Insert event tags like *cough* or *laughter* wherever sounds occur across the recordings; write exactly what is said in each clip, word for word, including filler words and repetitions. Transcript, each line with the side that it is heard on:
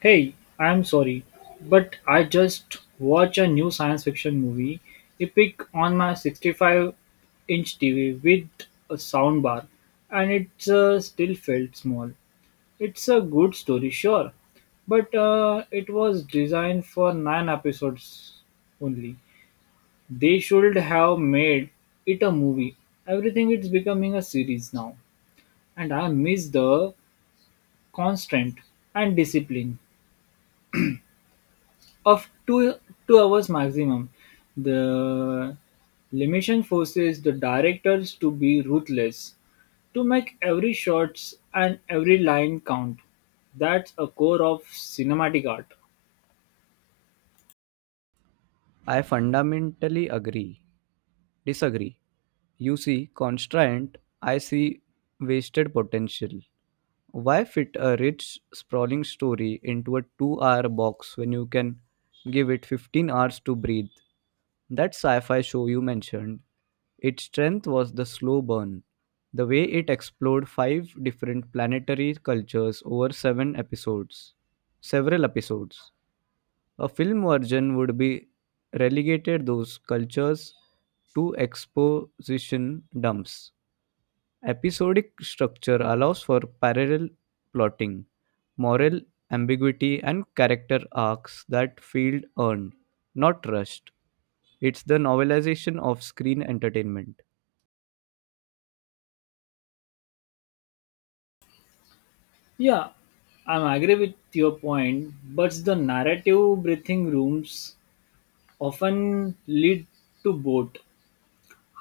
left: Hey, I'm sorry, but I just watched a new science fiction movie, Epic, on my sixty-five-inch T V with a soundbar, and it uh, still felt small. It's a good story, sure, but uh, it was designed for nine episodes only. They should have made it a movie. Everything is becoming a series now, and I miss the constraint and discipline of two two hours maximum. The limitation forces the directors to be ruthless, to make every shots and every line count. That's a core of cinematic art.
right: I fundamentally agree. Disagree. You see constraint, I see wasted potential. Why fit a rich, sprawling story into a two hour box when you can give it fifteen hours to breathe? That sci fi show you mentioned, its strength was the slow burn, the way it explored five different planetary cultures over seven episodes. Several episodes. A film version would be relegated those cultures to exposition dumps. Episodic structure allows for parallel plotting, moral ambiguity, and character arcs that feel earned, not rushed. It's the novelization of screen entertainment.
left: Yeah, I agree with your point, but the narrative breathing rooms often lead to both.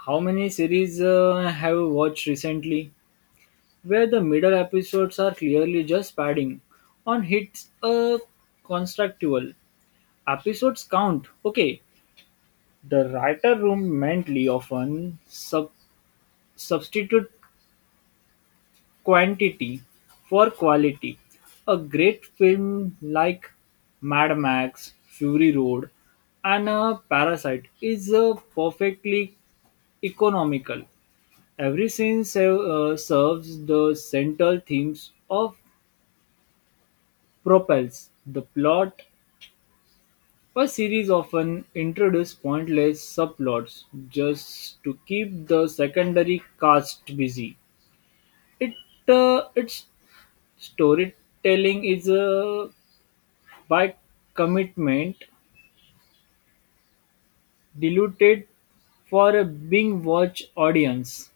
left: How many series uh, have you watched recently? Where the middle episodes are clearly just padding on hits a constructual. Episodes count, okay. The writer room mentally often sub- substitute quantity for quality. A great film like Mad Max, Fury Road, and a Parasite is a perfectly economical. Every scene se- uh, serves the central themes of propels the plot, a series often introduce pointless subplots just to keep the secondary cast busy. It uh, its storytelling is uh, by commitment diluted for a being watch audience.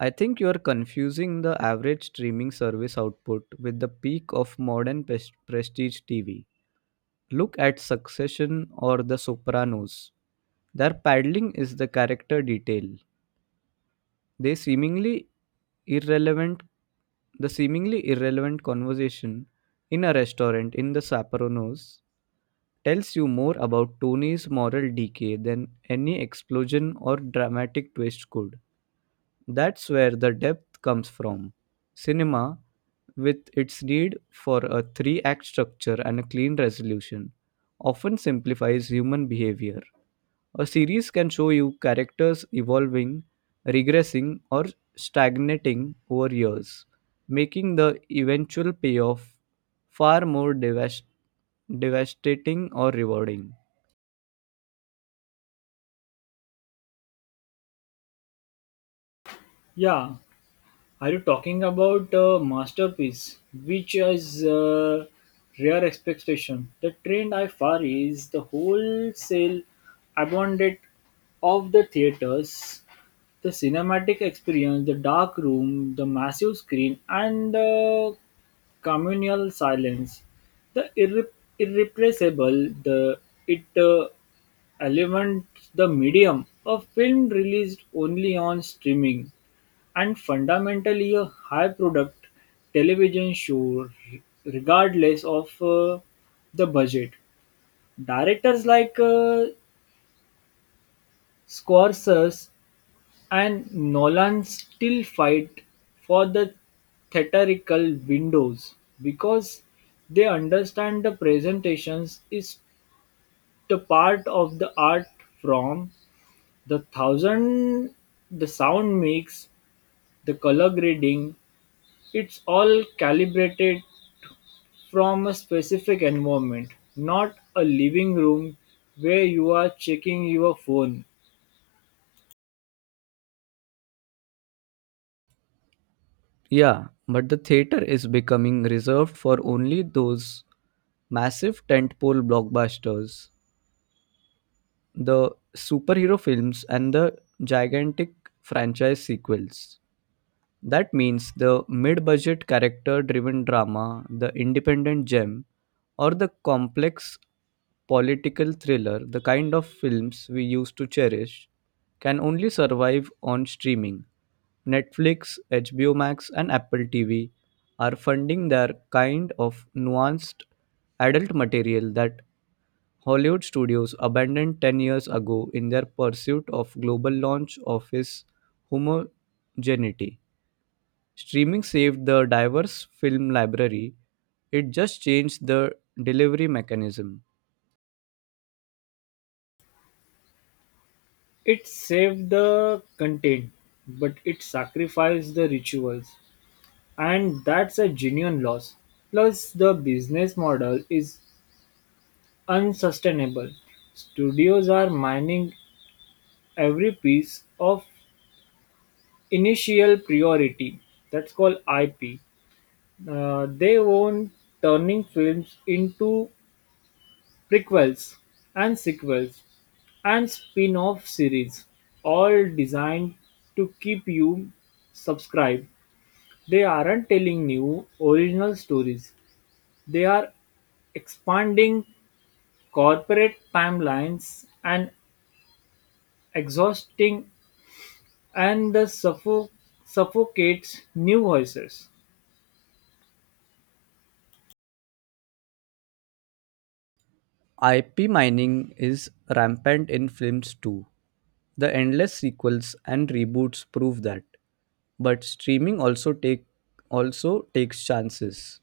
right: I think you're confusing the average streaming service output with the peak of modern pres- prestige T V. Look at Succession or The Sopranos. Their paddling is the character detail. They seemingly irrelevant the seemingly irrelevant conversation in a restaurant in the Sapporonos tells you more about Tony's moral decay than any explosion or dramatic twist could. That's where the depth comes from. Cinema, with its need for a three act structure and a clean resolution, often simplifies human behavior. A series can show you characters evolving, regressing, or stagnating over years, making the eventual payoff far more devas- devastating or rewarding.
left: Yeah. Are you talking about a masterpiece, which is a rare expectation? The trend I far is the wholesale abandonment of the theaters, the cinematic experience, the dark room, the massive screen, and the communal silence. The irre- irrepressible, the it uh, element, the medium, a film released only on streaming and fundamentally a high-product television show r- regardless of uh, the budget. Directors like uh, Scorsese and Nolan still fight for the theatrical windows because they understand the presentations is the part of the art from the thousand the sound mix the color grading it's all calibrated from a specific environment, not a living room where you are checking your phone.
right: Yeah, but the theater is becoming reserved for only those massive tentpole blockbusters, the superhero films, and the gigantic franchise sequels. That means the mid budget character driven drama, the independent gem, or the complex political thriller, the kind of films we used to cherish, can only survive on streaming. Netflix, H B O Max, and Apple T V are funding their kind of nuanced adult material that Hollywood studios abandoned ten years ago in their pursuit of global launch office homogeneity. Streaming saved the diverse film library, it just changed the delivery mechanism.
left: It saved the content, but it sacrificed the rituals, and that's a genuine loss. Plus, the business model is unsustainable. Studios are mining every piece of initial priority, that's called I P. Uh, they own turning films into Prequels and sequels and spin-off series, all designed to keep you subscribed. They aren't telling new, original stories. They are expanding corporate timelines and exhausting and the suffo- suffocates new voices.
right: I P mining is rampant in films too. The endless sequels and reboots prove that. But streaming also take also takes chances.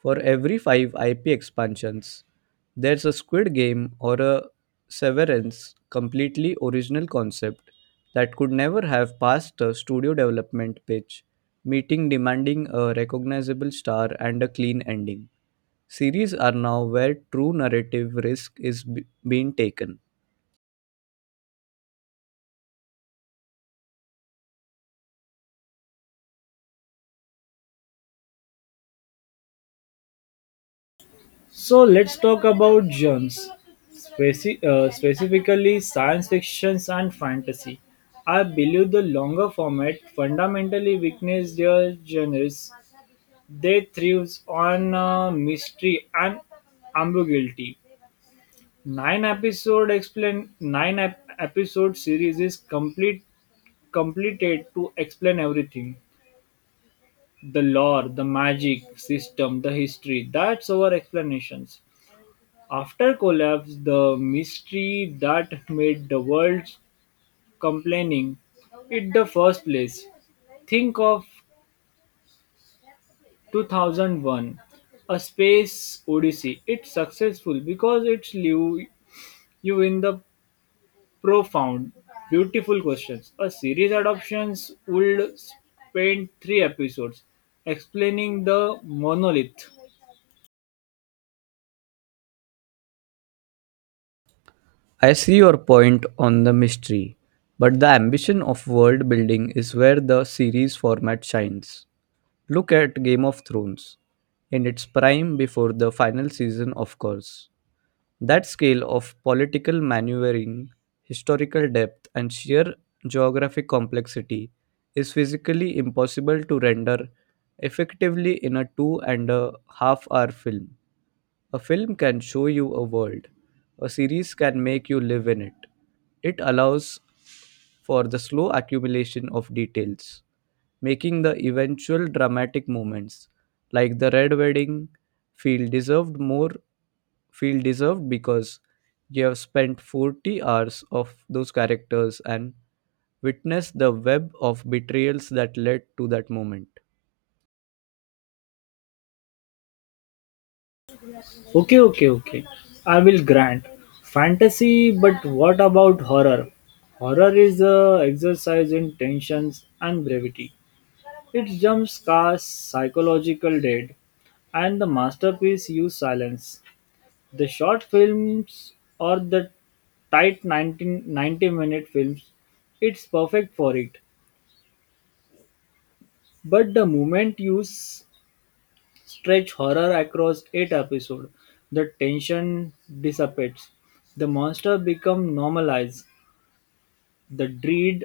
right: For every five I P expansions, there's a Squid Game or a Severance completely original concept that could never have passed a studio development pitch, meeting demanding a recognizable star and a clean ending. Series are now where true narrative risk is b- being taken.
left: So let's talk about genres, speci- uh, specifically science fiction and fantasy. I believe the longer format fundamentally weakens their genres. They thrives on uh, mystery and ambiguity. Nine episode explain nine ep- episode series is complete completed to explain everything the lore the magic system the history that's our explanations after collapse, the mystery that made the world complaining in the first place. Think of two thousand one, A Space Odyssey. It's successful because it's leave you in the profound, beautiful questions. A series adoptions would spend three episodes explaining the monolith.
right: I see your point on the mystery, but the ambition of world building is where the series format shines. Look at Game of Thrones, in its prime before the final season, of course. That scale of political maneuvering, historical depth, and sheer geographic complexity is physically impossible to render effectively in a two and a half hour film. A film can show you a world, a series can make you live in it. It allows for the slow accumulation of details making the eventual dramatic moments like the red wedding feel deserved more feel deserved because you have spent forty hours of those characters and witnessed the web of betrayals that led to that moment.
left: Okay, okay, okay. I will grant fantasy, but what about horror? Horror is a exercise in tensions and brevity. It jumps cars psychological dead, and the masterpiece use silence. The short films or the tight nineteen ninety minute films, it's perfect for it. But the moment use stretch horror across eight episodes. The tension dissipates, the monster become normalized, the dread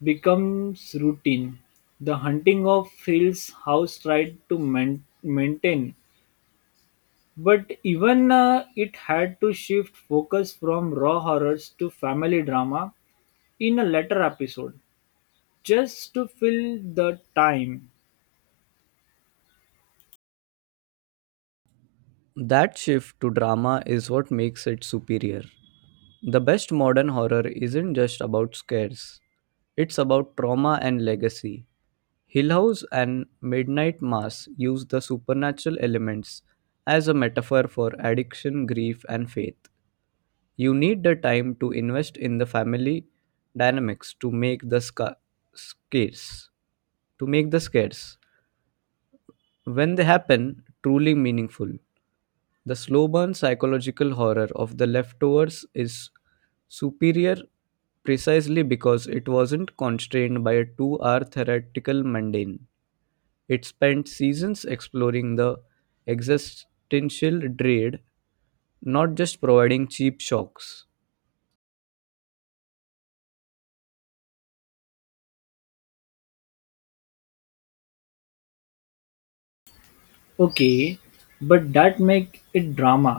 left: becomes routine. The hunting of Hill's house tried to man- maintain, but even uh, it had to shift focus from raw horrors to family drama in a later episode just to fill the time.
right: That shift to drama is what makes it superior. The best modern horror isn't just about scares, it's about trauma and legacy. Hillhouse and Midnight Mass use the supernatural elements as a metaphor for addiction, grief, and faith. You need the time to invest in the family dynamics to make the sca- scarce. To make the scares, when they happen, truly meaningful. The slow burn psychological horror of the leftovers is superior precisely because it wasn't constrained by a two hour theoretical mundane. It spent seasons exploring the existential dread, not just providing cheap shocks.
left: Okay, but that make it drama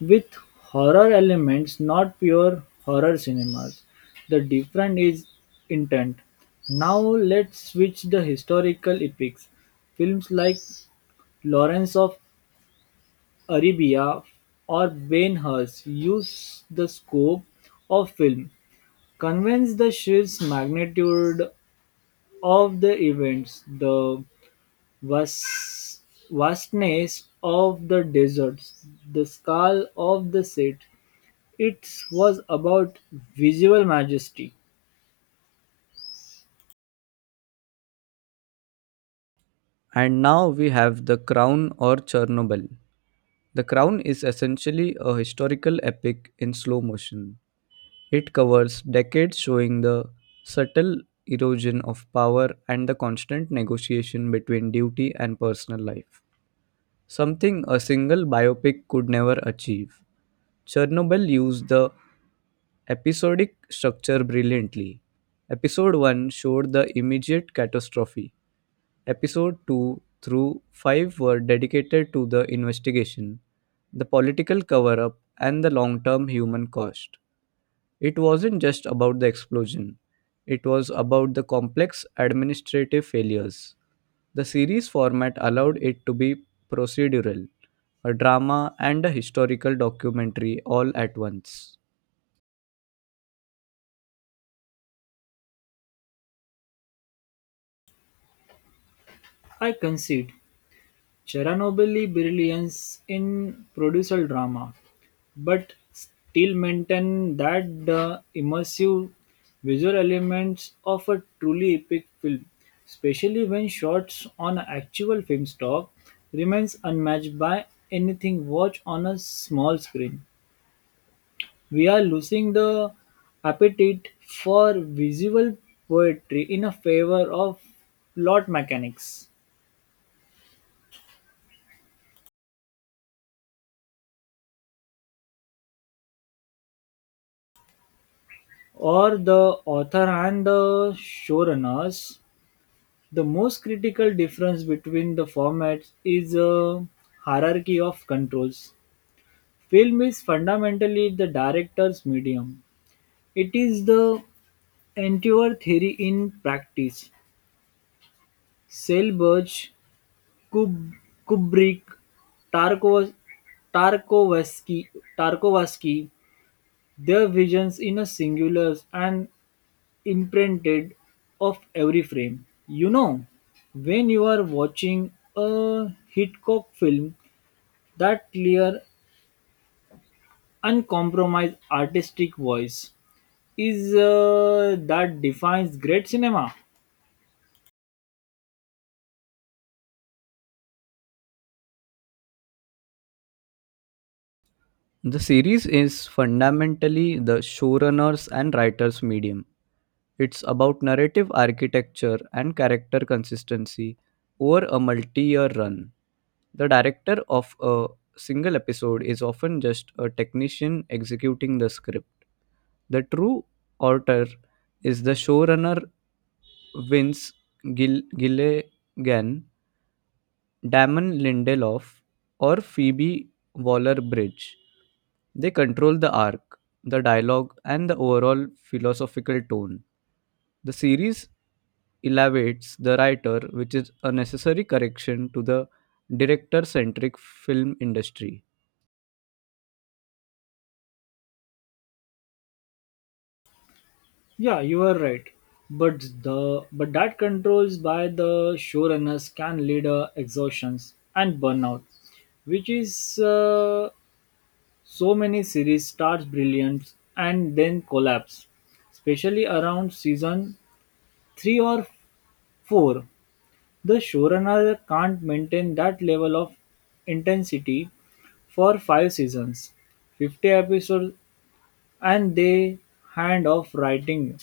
left: with horror elements, not pure horror cinemas. The difference is intent. Now let's switch the historical epics. Films like Lawrence of Arabia or Ben Hurst use the scope of film, convince the sheer magnitude of the events, the vast, vastness of the deserts, the scale of the set, it was about visual majesty.
right: And now we have The Crown or Chernobyl. The Crown is essentially a historical epic in slow motion. It covers decades showing the subtle erosion of power and the constant negotiation between duty and personal life, something a single biopic could never achieve. Chernobyl used the episodic structure brilliantly. Episode one showed the immediate catastrophe. Episode two through five were dedicated to the investigation, the political cover up, and the long term human cost. It wasn't just about the explosion, it was about the complex administrative failures. The series format allowed it to be procedural, a drama, and a historical documentary all at once.
left: I concede, Chernobyl brilliance in producer drama, but still maintain that the immersive visual elements of a truly epic film, especially when shots on actual film stock, remains unmatched by anything watched on a small screen. We are losing the appetite for visual poetry in a favor of plot mechanics. Or the author and the showrunners. The most critical difference between the formats is a hierarchy of controls. Film is fundamentally the director's medium. It is the entire theory in practice. Selbach Kub- Kubrick, Tarkov- Tarkovsky, Tarkovsky, their visions in a singular and imprinted of every frame. You know, when you are watching a Hitchcock film, that clear, uncompromised artistic voice is uh, that defines great cinema.
right: The series is fundamentally the showrunner's and writer's medium. It's about narrative architecture and character consistency over a multi year run. The director of a single episode is often just a technician executing the script. The true author is the showrunner Vince Gil- Gilligan, Damon Lindelof, or Phoebe Waller Bridge. They control the arc, the dialogue, and the overall philosophical tone. The series elevates the writer, which is a necessary correction to the director centric film industry.
left: Yeah, you are right. But the but that controls by the showrunners can lead to exhaustions and burnout, which is uh, so many series starts brilliant and then collapse, especially around season three or four. The showrunner can't maintain that level of intensity for five seasons, fifty episodes, and they hand off writing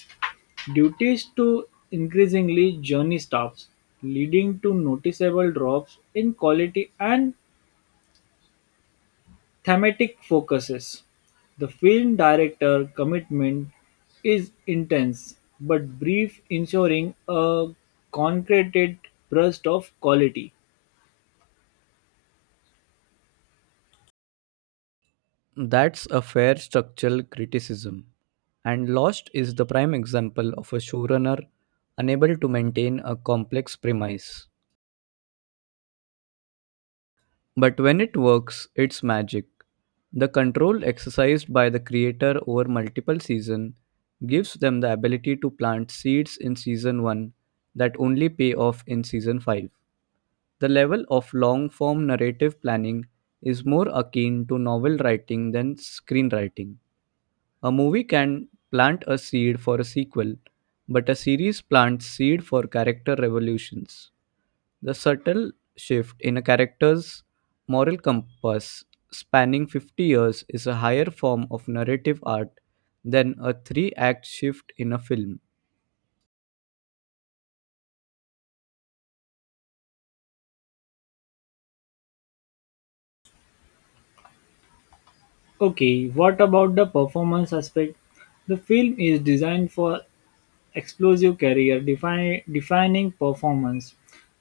left: duties to increasingly journey staffs, leading to noticeable drops in quality and thematic focuses. The film director commitment is intense but brief, ensuring a concreted burst of quality.
right: That's a fair structural criticism. And Lost is the prime example of a showrunner unable to maintain a complex premise. But when it works, it's magic. The control exercised by the creator over multiple seasons gives them the ability to plant seeds in season one that only pay off in season five. The level of long form narrative planning is more akin to novel writing than screenwriting. A movie can plant a seed for a sequel, but a series plants seed for character revolutions. The subtle shift in a character's moral compass spanning fifty years is a higher form of narrative art than a three act shift in a film.
left: Okay, what about the performance aspect? The film is designed for explosive career, define, defining performance,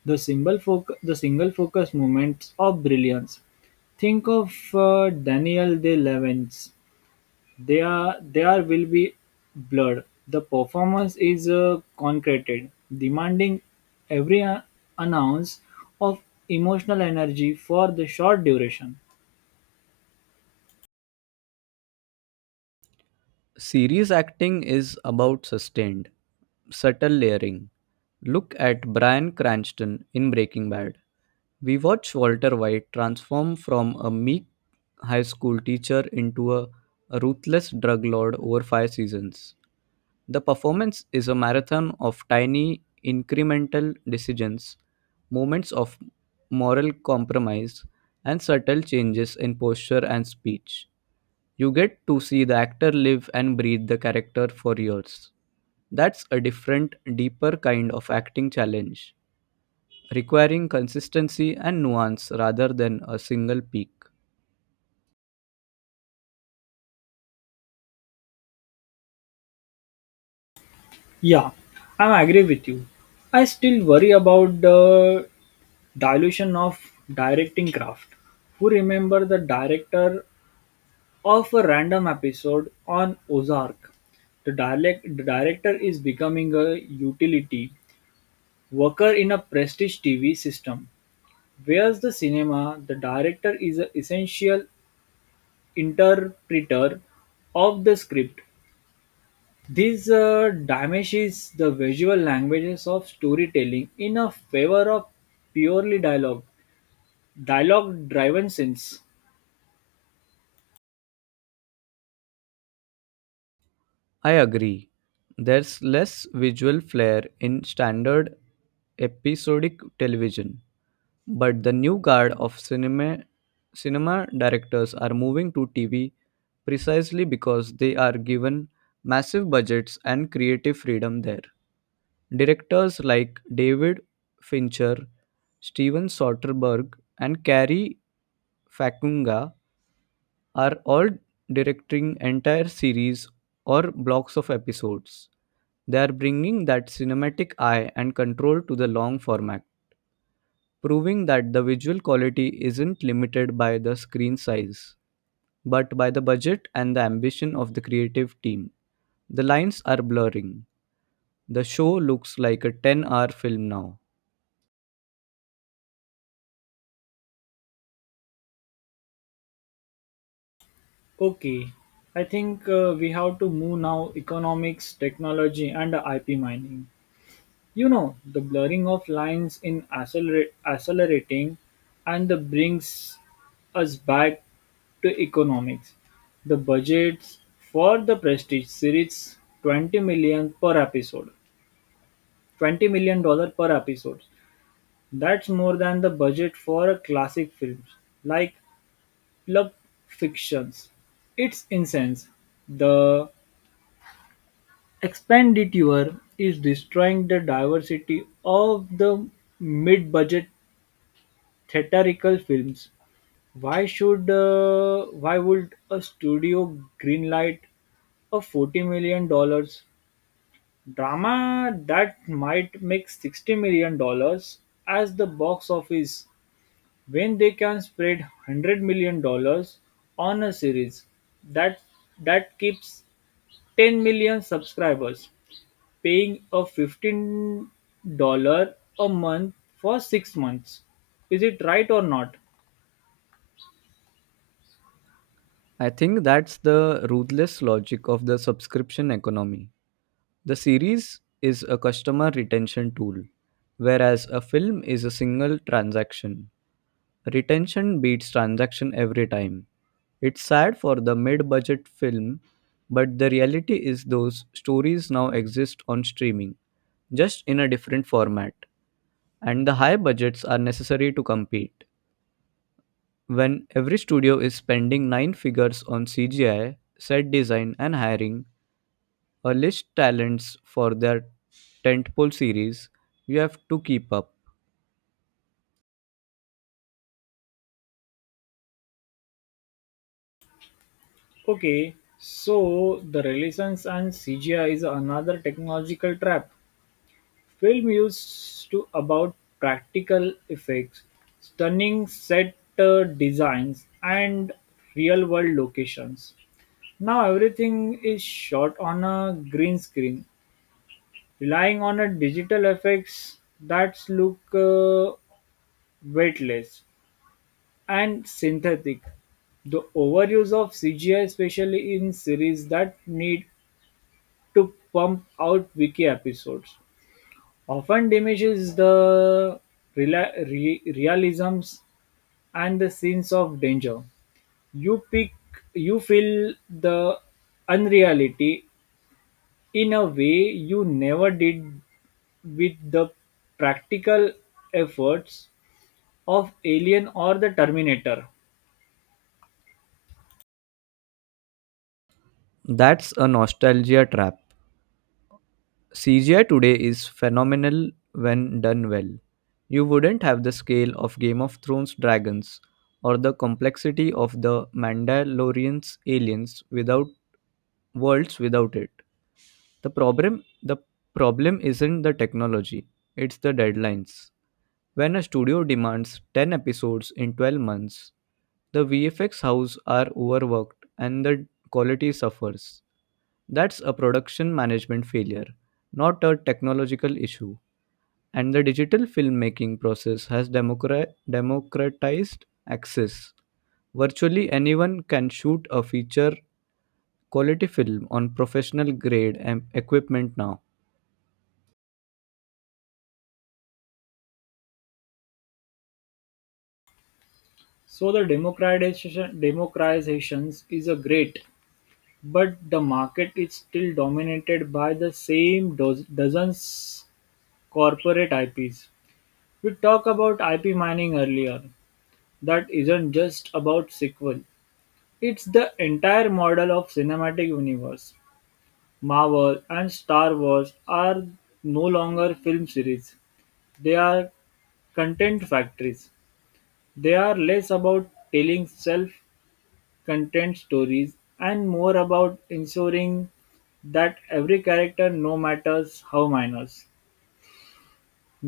left: the single, foc- the single focus moments of brilliance. Think of uh, Daniel De Levens. There, there will be blood. The performance is uh, concreted, demanding every uh, ounce of emotional energy for the short duration.
right: Series acting is about sustained, subtle layering. Look at Bryan Cranston in Breaking Bad. We watch Walter White transform from a meek high school teacher into a ruthless drug lord over five seasons. The performance is a marathon of tiny, incremental decisions moments of moral compromise, and subtle changes in posture and speech. You get to see the actor live and breathe the character for years. That's a different, deeper kind of acting challenge, requiring consistency and nuance rather than a single peak.
left: Yeah, I am agree with you. I still worry about the dilution of directing craft. Who remember the director of a random episode on Ozark? The direct, the director is becoming a utility worker in a prestige T V system. Whereas the cinema, the director is an essential interpreter of the script. This uh, diminishes the visual languages of storytelling in a favor of purely dialogue, dialogue driven scenes.
right: I agree. There's less visual flair in standard episodic television, but the new guard of cinema cinema directors are moving to T V precisely because they are given massive budgets and creative freedom there. Directors like David Fincher, Steven Soderbergh, and Cary Fakunga are all directing entire series or blocks of episodes. They are bringing that cinematic eye and control to the long format, proving that the visual quality isn't limited by the screen size, but by the budget and the ambition of the creative team. The lines are blurring. The show looks like a ten hour film now.
left: Okay, I think uh, we have to move now economics, technology, and I P mining. You know, the blurring of lines in accelerate, accelerating and the brings us back to economics. The budgets for the Prestige series twenty million per episode. twenty million dollars per episode. That's more than the budget for a classic films like Pulp Fictions. It's incense. The expenditure is destroying the diversity of the mid-budget theatrical films. Why should uh, why would a studio greenlight a forty million dollars drama that might make sixty million dollars as the box office when they can spread one hundred million dollars on a series that that keeps ten million subscribers paying a fifteen dollars a month for six months. Is it right or not?
right: I think that's the ruthless logic of the subscription economy. The series is a customer retention tool, whereas a film is a single transaction. Retention beats transaction every time. It's sad for the mid budget film, but the reality is those stories now exist on streaming, just in a different format, and the high budgets are necessary to compete. When every studio is spending nine figures on C G I, set design, and hiring, or list talents for their tentpole series, you have to keep up.
left: Okay, so the relations and C G I is another technological trap. Film used to about practical effects, stunning set uh, designs, and real world locations. Now everything is shot on a green screen, relying on a digital effects that look uh, weightless and synthetic. The overuse of C G I, especially in series that need to pump out wiki episodes, often diminishes the rela- re- realisms and the scenes of danger. You pick, you feel the unreality in a way you never did with the practical efforts of Alien or the Terminator.
right: That's a nostalgia trap. C G I today is phenomenal when done well. You wouldn't have the scale of Game of Thrones dragons or the complexity of the Mandalorian's aliens without worlds without it. The problem the problem isn't the technology, it's the deadlines. When a studio demands ten episodes in twelve months, the V F X house are overworked and the quality suffers. That's a production management failure, not a technological issue. And the digital filmmaking process has democra- democratized access. Virtually anyone can shoot a feature quality film on professional grade em- equipment now.
left: So the democratization democratizations is a great, but the market is still dominated by the same do- dozens corporate I Ps. We talked about I P mining earlier. That isn't just about sequel. It's the entire model of cinematic universe. Marvel and Star Wars are no longer film series. They are content factories. They are less about telling self content stories, and more about ensuring that every character, no matter how minor,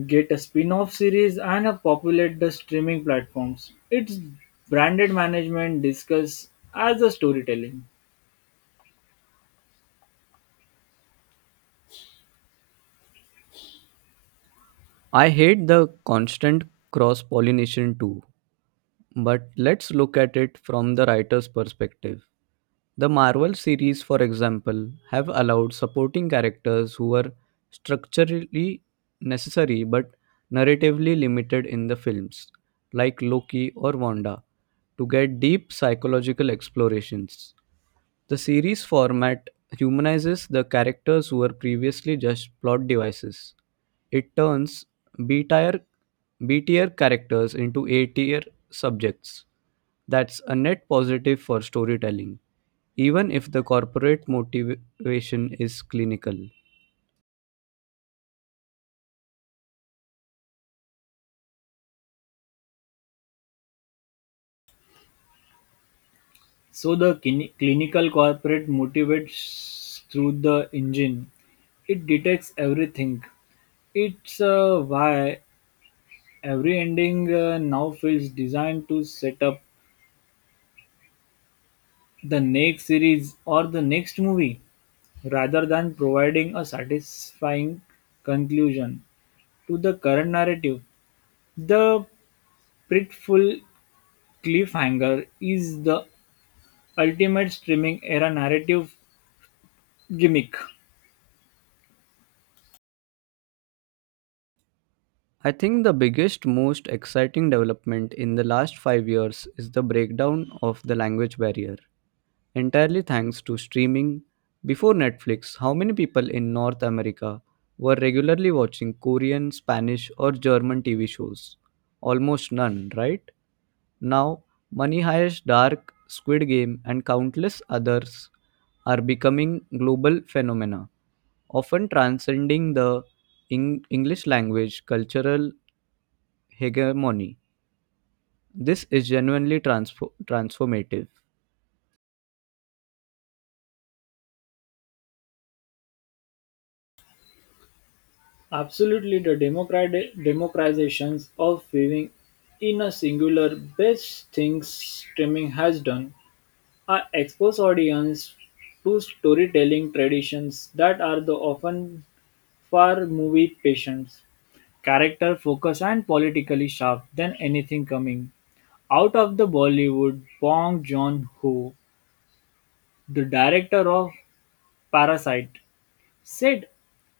left: get a spin-off series and a populate the streaming platforms. It's branded management discuss as a storytelling.
right: I hate the constant cross pollination too, but let's look at it from the writer's perspective. The Marvel series, for example, have allowed supporting characters who were structurally necessary but narratively limited in the films, like Loki or Wanda, to get deep psychological explorations. The series format humanizes the characters who were previously just plot devices. It turns B-tier, B-tier characters into A-tier subjects. That's a net positive for storytelling, even if the corporate motivation is clinical.
left: So the clini- clinical corporate motivates through the engine. It detects everything. It's uh, why every ending uh, now feels designed to set up the next series or the next movie rather than providing a satisfying conclusion to the current narrative. The pretful cliffhanger is the ultimate streaming era narrative gimmick.
right: I think the biggest, most exciting development in the last five years is the breakdown of the language barrier, entirely thanks to streaming. Before Netflix, how many people in North America were regularly watching Korean, Spanish, or German T V shows? Almost none, right? Now, Money Heist, Dark, Squid Game, and countless others are becoming global phenomena, often transcending the Eng- English language cultural hegemony. This is genuinely transfo- transformative.
left: Absolutely, the democrat- democratizations of viewing in a singular best things streaming has done are expose audience to storytelling traditions that are the often for movie patients, character focus and politically sharp than anything coming out of the Bollywood Bong Joon-ho, the director of Parasite, said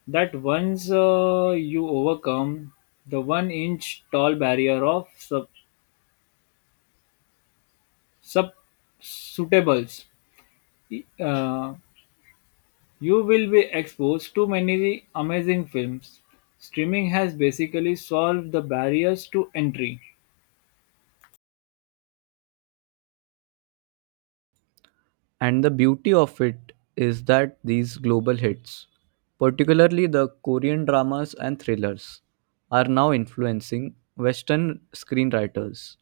left: that once uh, you overcome the one-inch tall barrier of sub, sub suitables, uh, you will be exposed to many amazing films. Streaming has basically solved the barriers to entry.
right: And the beauty of it is that these global hits, particularly the Korean dramas and thrillers, are now influencing Western screenwriters.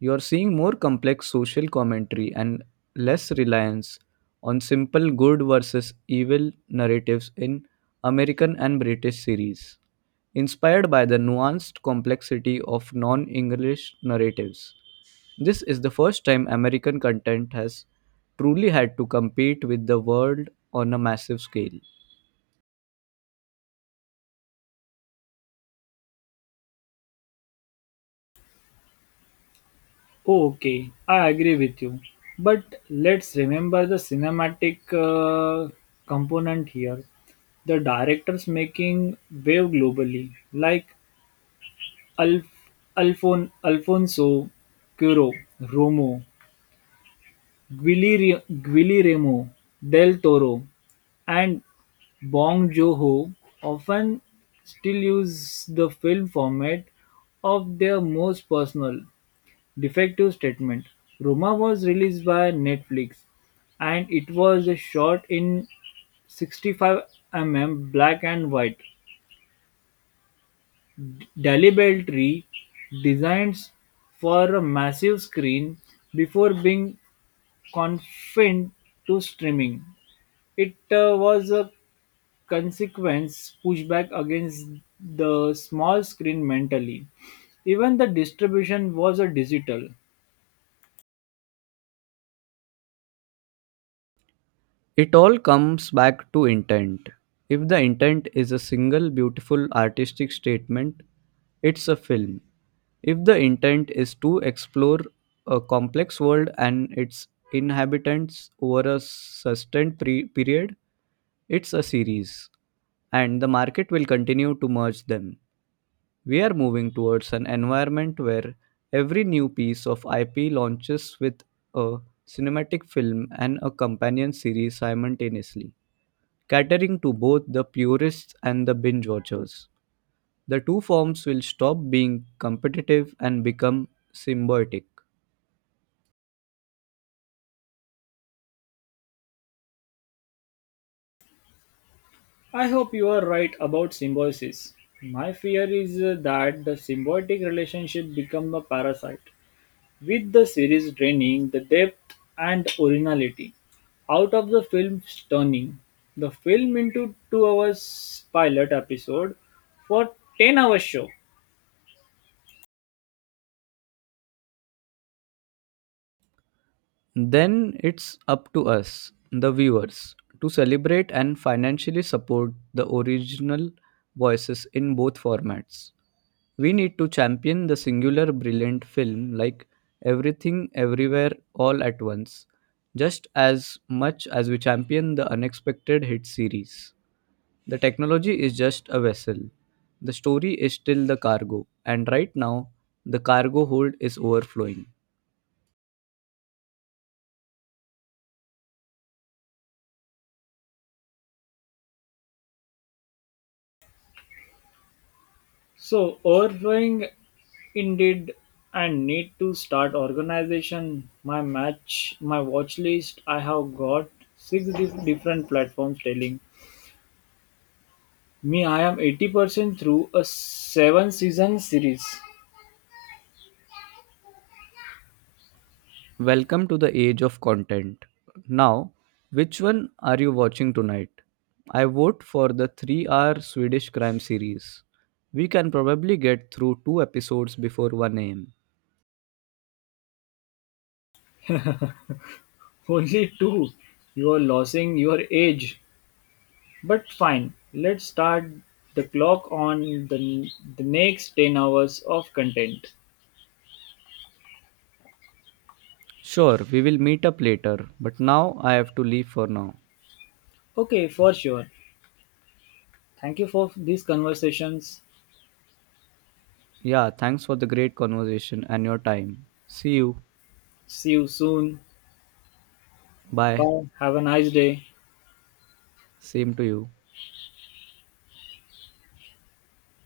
right: You are seeing more complex social commentary and less reliance on simple good versus evil narratives in American and British series, inspired by the nuanced complexity of non English narratives. This is the first time American content has truly had to compete with the world on a massive scale.
left: Okay, I agree with you. But let's remember the cinematic uh, component here. The directors making wave globally, like Alf, Alfon, Alfonso Cuero, Romo, Guillermo Guillermo del Toro, and Bong Joon-ho often still use the film format of their most personal defective statement. Roma was released by Netflix, and it was shot in sixty-five mm black and white. Deliberately designed for a massive screen before being confined to streaming. It uh, was a consequence pushback against the small screen mentally. Even the distribution was a digital.
right: It all comes back to intent. If the intent is a single beautiful artistic statement, it's a film. If the intent is to explore a complex world and its inhabitants over a sustained pre- period, it's a series, and the market will continue to merge them. We are moving towards an environment where every new piece of I P launches with a cinematic film and a companion series simultaneously, catering to both the purists and the binge watchers. The two forms will stop being competitive and become symbiotic.
left: I hope you are right about symbiosis. My fear is uh, that the symbiotic relationship become a parasite, with the series draining the depth and originality out of the film's turning the film into two hours pilot episode for ten hour show.
right: Then it's up to us, the viewers, to celebrate and financially support the original voices in both formats. We need to champion the singular brilliant film like Everything Everywhere All at Once, just as much as we champion the unexpected hit series. The technology is just a vessel. The story is still the cargo, and right now the cargo hold is overflowing.
left: So overflowing indeed and need to start organization my match my watch list. I have got six dif- different platforms telling me, I am eighty percent through a seven season series. *laughs*
right: Welcome to the age of content. Now, which one are you watching tonight? I vote for the three hour Swedish crime series. We can probably get through two episodes before one a m.
left: Only two. You are losing your age. But fine, let's start the clock on the, the next ten hours of content.
right: Sure, we will meet up later, but now I have to leave for now.
left: Okay, for sure. Thank you for these conversations.
right: Yeah, thanks for the great conversation and your time. See you.
left: See you soon.
right: Bye.
left: Bye. Have a nice day.
right: Same to you.